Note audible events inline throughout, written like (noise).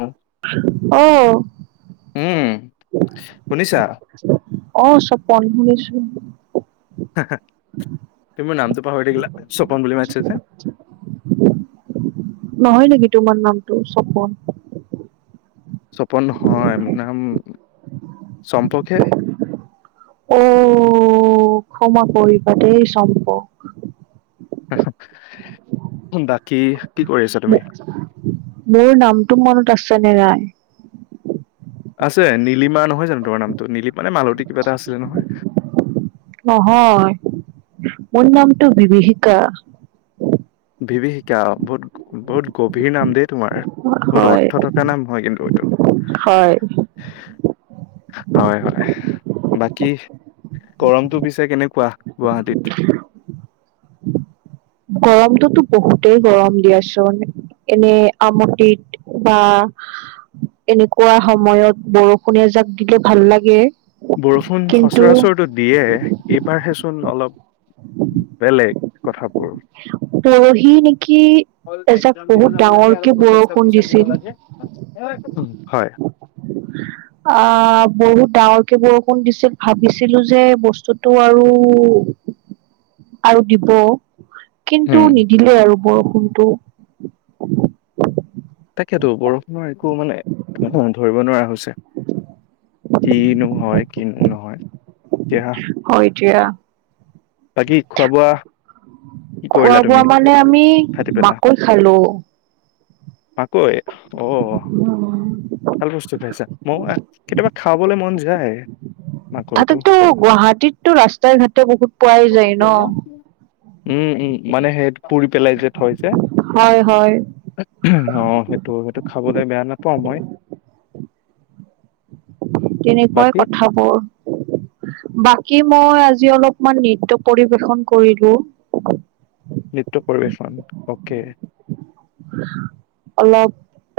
উম, অহ। শুনিছা? অ চব পন্ধছ। তুমি মোৰ নামটো পাহৰি থাকিলা? সপন বুলি মাতিছা যে। (unintelligible) তোমাৰ নামটো চপোন। চপন নহয় মোৰ নাম চম্পকহে। অ ক্ষমা কৰিবা দেই চম্পক। বাকি। মোৰ নামটো মনত আছে নে নাই? আছে নীলিমা নহয় জানো তোমাৰ নামটো? নীলিমা নে মালতী কিবা এটা আছিলে নহয়? নহয় মোৰ নামটো বিভীষিকা ভিভিশিকা বহুত বহুত গভীৰ নাম দে। তোমাৰ বহুত হয় অৰ্থ থকা নাম হয় কিন্তু এইটো। হয় হয় হয়। বাকী গৰমটো পিছে কেনেকুৱা গুৱাহাটীত? গৰমটোতো বহুতেই গৰম দিয়াচোন এনে আমটিত বা এনেকুৱা সময়ত বৰষুণ এজাক দিলে ভাল লাগে। বৰষুণ কিন্তু সচৰাচৰটো দিয়ে এইবাৰহেচোন অলপ বেলেগ। কথাপোৰ। ৰহি নেকি? এজাক এক্সাম দিব বহুত যাব লাগে আৰু ডাঙৰকে প্ৰজেক্ট বৰষুণ সৱমেচন দিব দিছিল লাগে হয় অ বহুত ডাঙৰকে বৰষুণ দিছিল ভাবিছিলো যে বস্তুতটো আৰু আৰু দিব। কিন্তু উম। নিদিলে আৰু বৰষুণটো। তাকেতো বৰষুণৰ একো মানে ধৰিব নোৱাৰা হৈছে। কিনো হয় কিনো নহয়? এতিয়া হয় দিয়া। বাকী খোৱা বোৱা? কি কৰিলা খোৱা বোৱা তুমি মানে আমি ৰাতি পেলা মাকৈ খালো। মাকৈ অ ভাল বস্তু খায়চা ম কেতিয়াবা খাবলৈ মন যায়। মাকৈটো তাতেতো গুৱাহাটীততো ৰাস্তাই ঘাট বহুত পোৱাই যায় ন? উ মানে সেই পুৰি পেলাই যে থৈ যে হয় হয় অ সেইটো সেইটো খাবলৈ বেয়া নাপাওঁ মই। তেনেকুৱাই বাকী কথাবোৰ বাকী মই আজি অলপমান নিত্য পৰিবেশন কৰিলো। নৃত্য পৰিবেশন অকে। অলপ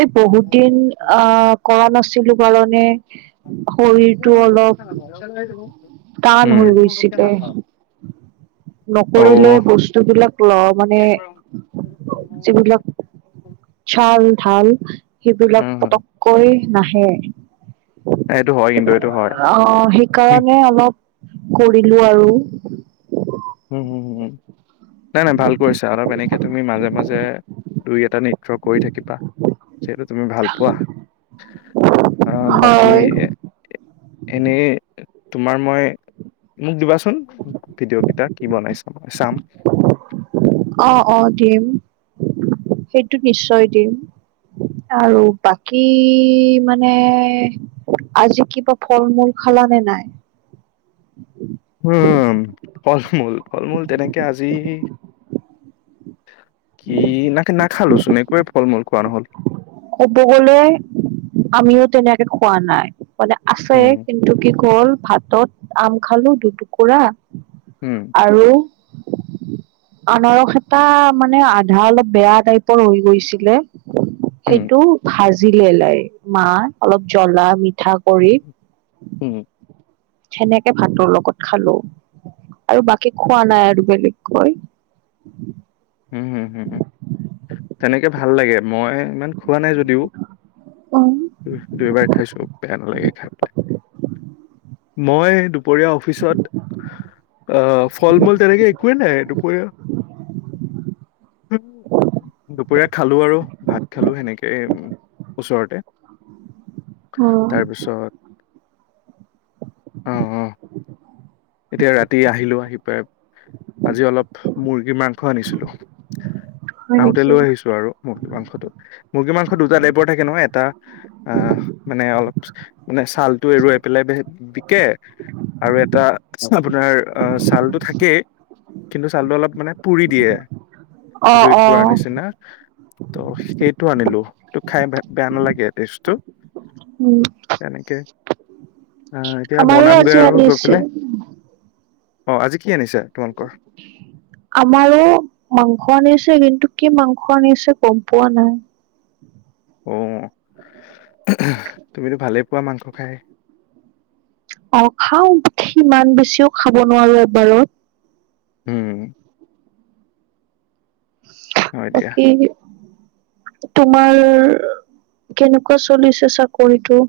এই বহুত দিন আহ কৰা নাছিলো কাৰণে শৰীৰটো অলপ (unintelligible) টান হৈ গৈছিলে। উম অ নকৰিলে বস্তু বিলাক লওঁ মানে যিবিলাক ছাল ঢাল সেইবিলাক উম পটককৈ নাহে। এইটো হয় কিন্তু এইটো হয়। অ সেইকাৰণে অলপ কৰিলো আৰু। উম হম হুম নাই নাই ভাল কৰিছা অলপ এনেকে তুমি মাজে মাজে যে দুই এটা নৃত্য কৰি থাকিবা যিহেতু তুমি ভাল পোৱা। অ বাকি হয় এনেই তোমাৰ মই মোক দিবাচোন ভিডিঅ' কেইটাক। কি বনাইছ মই চাম। অ অ দিম সেইটো নিশ্চয় দিম। আৰু বাকী মানে আজি কিবা ফল মূল খালা নে নাই? উম ফল মূল ফল মূল তেনেকে আজি কি নাকে নাখালোচোন একোৱেই ফল মূল খোৱা নহ'ল। ক'ব গলে আমিও তেনেকে খোৱা নাই মানে আছে উম কিন্তু কি কল, ভাতত আম খালো দুটুকুৰা উম আৰু (inaudible) আনাৰস এটা মানে আধা অলপ বেয়া টাইপৰ হৈ গৈছিলে। উম সেইটো ভাজিলে লাই, মাহ অলপ জ্বলা মিঠা কৰি। হম। সেনেকে ভাতৰ লগত খালো আৰু বাকী খোৱা নাই আৰু বেলেগকৈ। (inaudible) উম হম হ, তেনেকে ভাল লাগে মই ইমান খোৱা নাই যদিও। উম দুইবাৰ খাই চব বেয়া নালাগে খাই পেলাই। মই দুপৰীয়া অফিচত। আহ ফল মূল তেনেকে একোৱেই নাই দুপৰীয়া। উম। দুপৰীয়া খালো আৰু ভাত খালো সেনেকেই ওচৰতে। অ তাৰপিছত। অ অ এতিয়া ৰাতি আহিলো আহি পাই। আজি অলপ মুৰ্গীৰ মাংস আনিছিলো। হয় আহোতে নেকি লৈ আহিছো আৰু মুৰ্গী মাংসটো। মুৰ্গী মাংস দুটা টাইপৰ থাকে ন এটা, অ মানে অলপ মানে ছালটো এৰুৱাই পেলাই। বিকে, আৰু এটা। আপোনাৰ অ ছালতটো থাকেই, কিন্তু ছালটো অলপ মানে পুৰি দিয়ে। অ জুইত অ পুৰা নিচিনা। ত সেইটো আনিলো, তো খাই বেয়া নালাগে টেজটো। তেনেকে। অ এতিয়া আমাৰো বনাম গৈ আজি আৰু গৈ আনিছে পলায়। অ আজি কি আনিছে তোমালোকৰ। আমাৰো, মাংস আনিছে কিন্তু কি মাংস আনিছে গম পোৱা নাই। (inaudible) অ, তুমিতো ভালেই পোৱা মাংস খাই। অ খাও সিমান বেছিও খাব নোৱাৰো এবাৰত। হম। হয় দিয়া। বাকী। তোমাৰ, কেনেকুৱা চলিছে চাকৰিটো।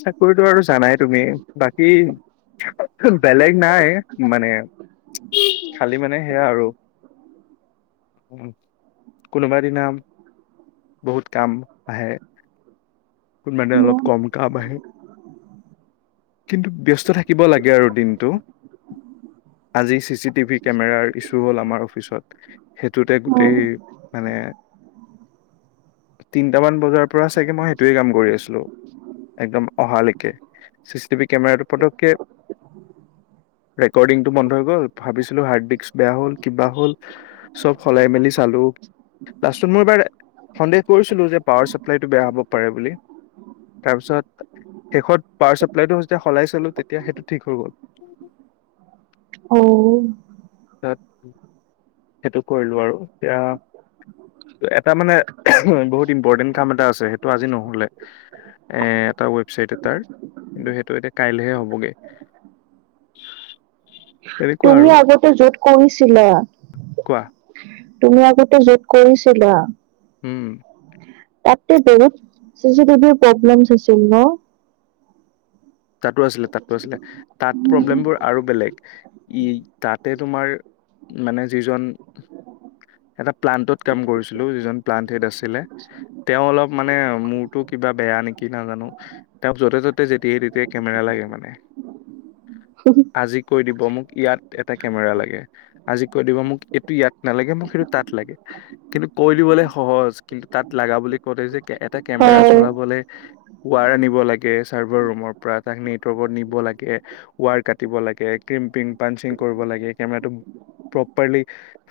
চাকৰিতটো আৰু জানাই তুমি বাকী, বেলেগ। নাই মানে, খালি মানে সেয়া আৰু। কোনোবা দিনা। বহুত কাম আহে। মানে অলপ উম কম কাম আহে।। কিন্তু ব্যস্ত থাকিব লাগে আৰু দিনতটো। উ। ‌ আজি চিচি টিভি কেমেৰাৰ ইছো হ'ল আমাৰ অফিচত সেইটোতে গোটেই মানে। উ। (unintelligible) তিনটামান বজাৰ পৰা চাগে মই সেইটোয়ে কাম কৰি আছিলো, একদম অহালৈকে। চিচি টিভি কেমেৰা পতকে। উ। (unintelligible) ৰেকৰ্ডিংটো বন্ধ হৈ গল ভাবিছিলো হাৰ্ড ডিস্ক বেয়া হ'ল, কিবা হলব সলাই মেলি। মইবাৰ, সন্দেহ কৰিো যে পাৱ চাপ্লাইটো বে হ'ব। পাৰে বুলি। তাৰপিছত শেষত পাৱাৰ চাপ্লাইটো যেতিয়া সলাই চলো তেতিয়া সেইটো ঠিক হৈ গ'ল। অ। তাত সেইটো কৰিলো আৰু এতিয়া। এটা মানে বহুত ইম্পৰ্টেণ্ট কাম এটা আছে সেইটো আজি নহলে। এ এটা ৱেবচাইট এটাৰ কিন্তু সেইটো এতিয়া কাইলেহে হ'বগে। তেনেকুৱা তুমি আৰু আগতে য'ত কৰিছিলা। কোৱা তুমি আগতে যত কৰিছিলা। উম। তাতে বহুত চিচি টিভিৰ প্ৰব্লেম আছিল ন? তাতো আছিলে তাতো আছিলে তাত প্ৰব্লেমবোৰ আৰু বেলেগ। ই তাত তাতে তোমাৰ মানে যিজন। এটা প্লান্তত কাম কৰিছিলো, যিজন প্লান্ত হেড আছিলে তেওঁ অলপ। মানে মোৰতো কিবা বেয়া নেকি? নাজানো, তেওঁক য'তে ত'তে যেতিয়াই তেতিয়াই। আজি কৈ দিব মোক ইয়াত এটা কেমেৰা লাগে। আজি কৈ দিব মোক এইটো ইয়াত নালাগে মোক সেইটো তাত লাগে। কিন্তু কৈ দিবলে সহজ কিন্তু তাত লাগ লগা বুলি কওঁতেই যে এ কেমেৰা হয় চলাবলে ৱাৰ আনিব লাগে চাৰ্ভাৰ ৰুমৰ। তাক নেটৱৰ্কত নিব লাগে ৱাৰ কাটিব লাগে কিম্পিং পাঞ্চিং কৰিব লাগে কেমেৰাটো। প্ৰপাৰলী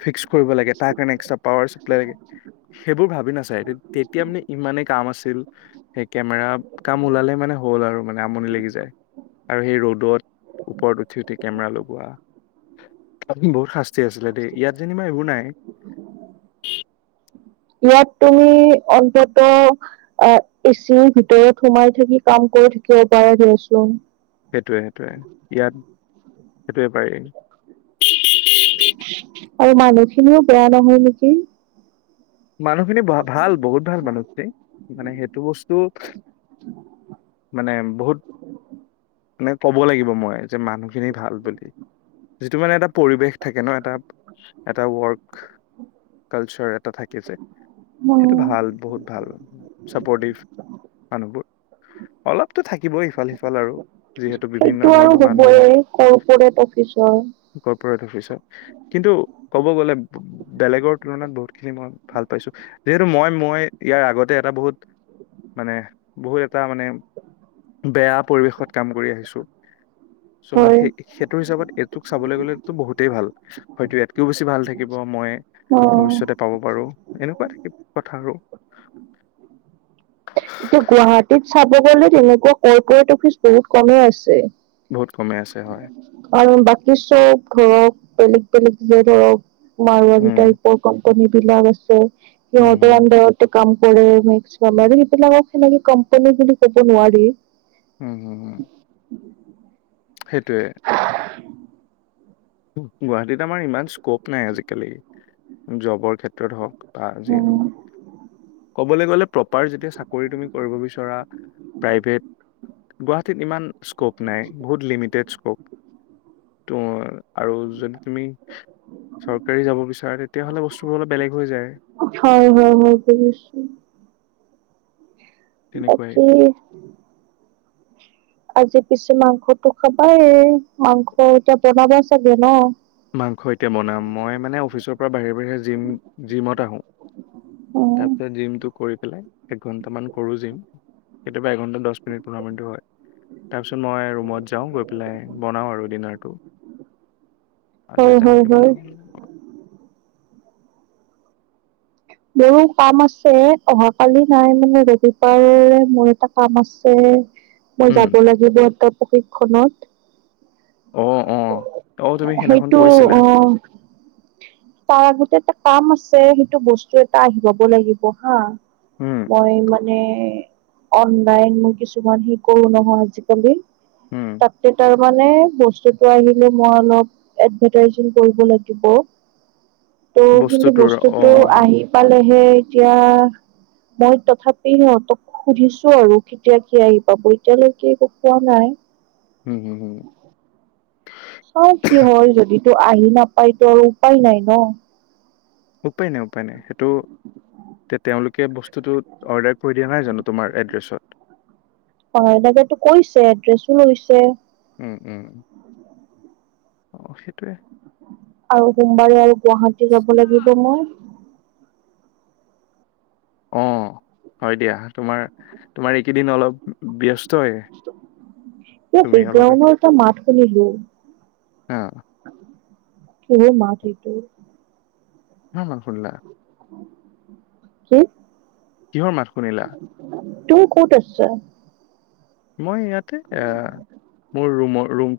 ফিক্স কৰিব লাগেম তাৰ কাৰণে এক্সট্ৰা পাৱাৰ চাপ্লাই লাগিব। সেইবোৰ ভাবি নাচাই, তেতিয়া মানে ইমানে কাম আছিল সেই কেমেৰা কাম ওলালে মানে। হ'ল আৰু। মানে আমনি লাগি যাই। আৰু সেই ৰদত ওপৰত উঠি উঠি কেমেৰা লগোৱা। বহুত শাস্তি আছিলে দেই। ইয়াত যেনিবা এইবোৰ নাই। ইয়াত তুমি অন্তত আ এচিৰ ভিতৰত সোমাই থাকি কাম কৰি থাক। পৰা দে ছোঁন। সেইটোৱে সেইটোৱে ইয়াত সেইটোৱে পাৰি। আৰু মানুহ খিনিও বেয়া নহয় নেকি? মানুহ খিনি ভাল বহুত ভাল মানুহখিনি। মানে সেইটো বস্তু। (unintelligible) মানে বহুত। (unintelligible) মানে ক'ব লাগিব মই যে মানুহখিনি ভাল বুলি। যিটো মানে এটা পৰিৱেশ থাকে ন এটা এটা ৱৰ্ক কালচাৰ এটা থাকে। অ সেইটো ভাল বহুত ভাল চাপৰ্টিভ মানুহবোৰ। অলপতো থাকিবই ইফাল সিফাল আৰু যিহেতু বিভিন্ন ধৰণৰ মানুহ। অফিছৰ প্ৰ অফিচত কিন্তু ক'ব গ'লে বেলেগৰ তুলনাত বহুতখিনি মই ভাল পাইছো। যিহেতু মই মই ইয়াৰ আগতে এটা বহুত মানে বহুত এটা মানে বেয়া পৰিৱেশত কাম কৰি আহিছো। চ মই হয় সেই সেইটো হিচাপত এইটোক চাবলৈ গ'লেতো বহুতেই ভাল। হয়তো ইয়াত কিয় বেছি ভাল থাকিব মই অ ভৱিষ্যতে পাব পাৰোঁ। এনেকুৱা থাকিব কথা আৰু এতিয়া গুৱাহাটীত চাব গলে তেনেকুৱা কৰ্পৰেট অফিচ বহুত কমেই আছে। বহুত কমে আছে হয়। চ ধৰক বেলেগ বেলেগ যে ধৰক মাৰোৱাৰী উম টাইপৰ কাম। কমিপিলাক আছে উম সিহঁতৰ হম আন্ধাৰতে কাম (unintelligible) কোম্পানী বুলি কব নোৱাৰি। উম হম হম। সেইটোৱে গুৱাহাটীত আমাৰ ইমান স্কোপ নাই আজিকালি। জবৰ ক্ষেত্ৰত হওক বা জি উম নহওঁক। কবলে গলে প্ৰপাৰ যদি চাকৰি তুমি কৰিব বিচৰা প্ৰাইভেট গুৱাহাটীত ইমান স্কোপ নাই। বহুত লিমিটেড স্কোপ। ত আৰু যদি তুমি চৰকাৰী যাব বিচাৰ হয় হয় হয়ছো। তেনেকুৱাই বাকী আজি পিছে মাংসতটো খাবাই, মাংস এতিয়া বনাব চাগে ন। মাংস এতিয়া বনাম, মই মানে অফিচৰ পৰা বাহিৰে বাহিৰে জিম জিমত আহো। উম তাৰপিছত জিমটো কৰি, এক ঘন্টা মান কৰো জিম কেতিয়াবা এঘন্টা দশ মিনিট পোন্ধৰ মিনিট হয়, তাৰ পিছত মই ৰুমত যাওঁ, গৈ পেলাই বনাওঁ আৰু ডিনাৰটো। হয় আজিও হয় তেনেকে হয় বনাম। মোৰো কাম আছে, অহাকালি নাই মানে ৰবিবাৰে মোৰ এটা কাম আছে। মই যাব লাগিব এটা প্ৰশিক্ষণত। অ অ অ তুমি সেইদিনাখন সেইটো কৈছিলা অ তাৰ আগত, এটা কাম আছে সেইটো বস্তু এটা আহি পাব লাগিব হা, উম মই মানে মানে অনলাইন মই কিছুমান সে কৰো নহয় আজিকালি। উম তাতে তাৰমানানে বস্তুতটো আহিলে মই অলপ এডভাৰটাইজিং কৰিব লাগিব, ত কিন্তু বস্তুটোৰ অ বস্তুটো অ আহি পালেহে এতিয়া, মই তথাপি সিহঁতক সুধিছো আৰু কেতিয়া কি আহি পাব, এতিয়ালৈকে একো পোৱা নাই। উম উম উম চাও কি হয় যদি তো আহি নাপাইতো আৰু উপায় নাই ন। উপায়নে উপায়নে সেইটো, তে তেওঁলোকে বস্তুটো অৰ্ডাৰ কৰি দিয়া নাই জানো তোমাৰ এড্ৰেছত। অৰ্ডাৰ টো তহ কৈছে এড্ৰেছো লৈছে। উম উম, অ সেইটোৱে আৰু সোমবাৰে আৰু গুৱাহাটী যাব লাগিব মই, অ হয় দিয়া তোমাৰ, তোমাৰ এইকেইদিন অলপ ব্যস্ত তই। এ বেকগ্ৰাউনৰ এটা মাত শুনিলো? হা কিহ মাত সেইটো? কা মাত শুনলা? কি? কিহৰ মাত শুনিলা? তো ক'ত আছা? মই ইয়াতে, এ মোৰ ৰুমৰ ৰুম।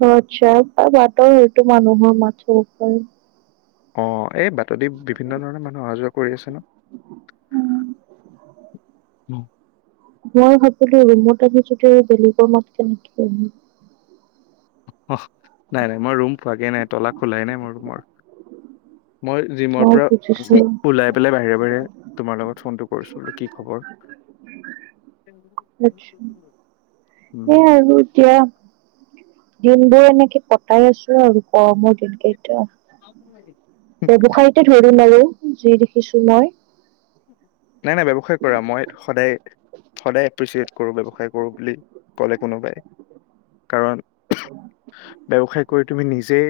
অহ আত্চ্ছা তপা আঁতৰি টো মানুহৰ মাত শুন ছো অ, এই বাত দি বিভিন্ন ধৰণৰ মানুহ অহা যোৱা কৰি আছে ন। (unintelligible) মই সকলো ৰুমত আহিছো বেলেগৰ মত কেনেকে শুনিম। অ নাই নাই মই ৰুম পোৱাগে নাই তলা খোলাই নাই মোৰ ৰুমৰ। মই জিমৰ অ' পৰা বুজিছো। ওলাই পেলাই বাহিৰে বাহিৰে তোমাৰ লগত ফোনটো কৰিছো, কি খবৰ? আত্চ্ছা হেই উম আৰু এতিয়া, দিনবোৰ এনেকে কটাই আছো আৰু গৰমৰ দিন কেইটা। ব্যৱসায়টো ধৰিম নলও যি দেখিছো মই। নাই নাই ব্যৱসায় কৰা মই সদায় সদায় এপ্ৰিচিয়েট কৰোঁ ব্যৱসায় কৰোঁ বুলি, ক'লে কোনোবাই কাৰণ, ব্যৱসায় কৰি তুমি নিজে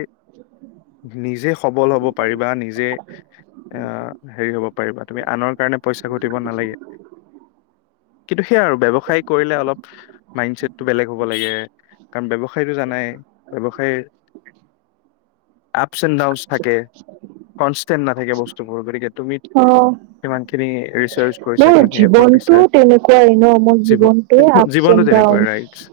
নিজে সবল হ'ব পাৰিবা, নিজে এ হেৰি হ'ব পাৰিবা। তুমি আনৰ কাৰণে পইচা ঘটিব নালাগে। কিন্তু সেইয়া আৰু কৰিলে অলপ মাইণ্ড ছেটটো বেলেগ হব লাগে। কাৰণ ব্যৱসায়টো জানাই ব্যৱসায়, আপচ এণ্ড ডাউন থাকে, কনষ্টেণ্ট নাথাকে বস্তুবোৰ গতিকে তুমি অ' কিমানখিনি ৰিচাৰ্চ কৰিছা মোৰ কিমানখিনি এফৰ্ট জীৱনটো দিছা, তেনেকুৱাই ন মোৰ জী জীৱনটোৱে আপচ এণ্ড জীৱনতটো যেনে। ডাউন। বা ৰাইজ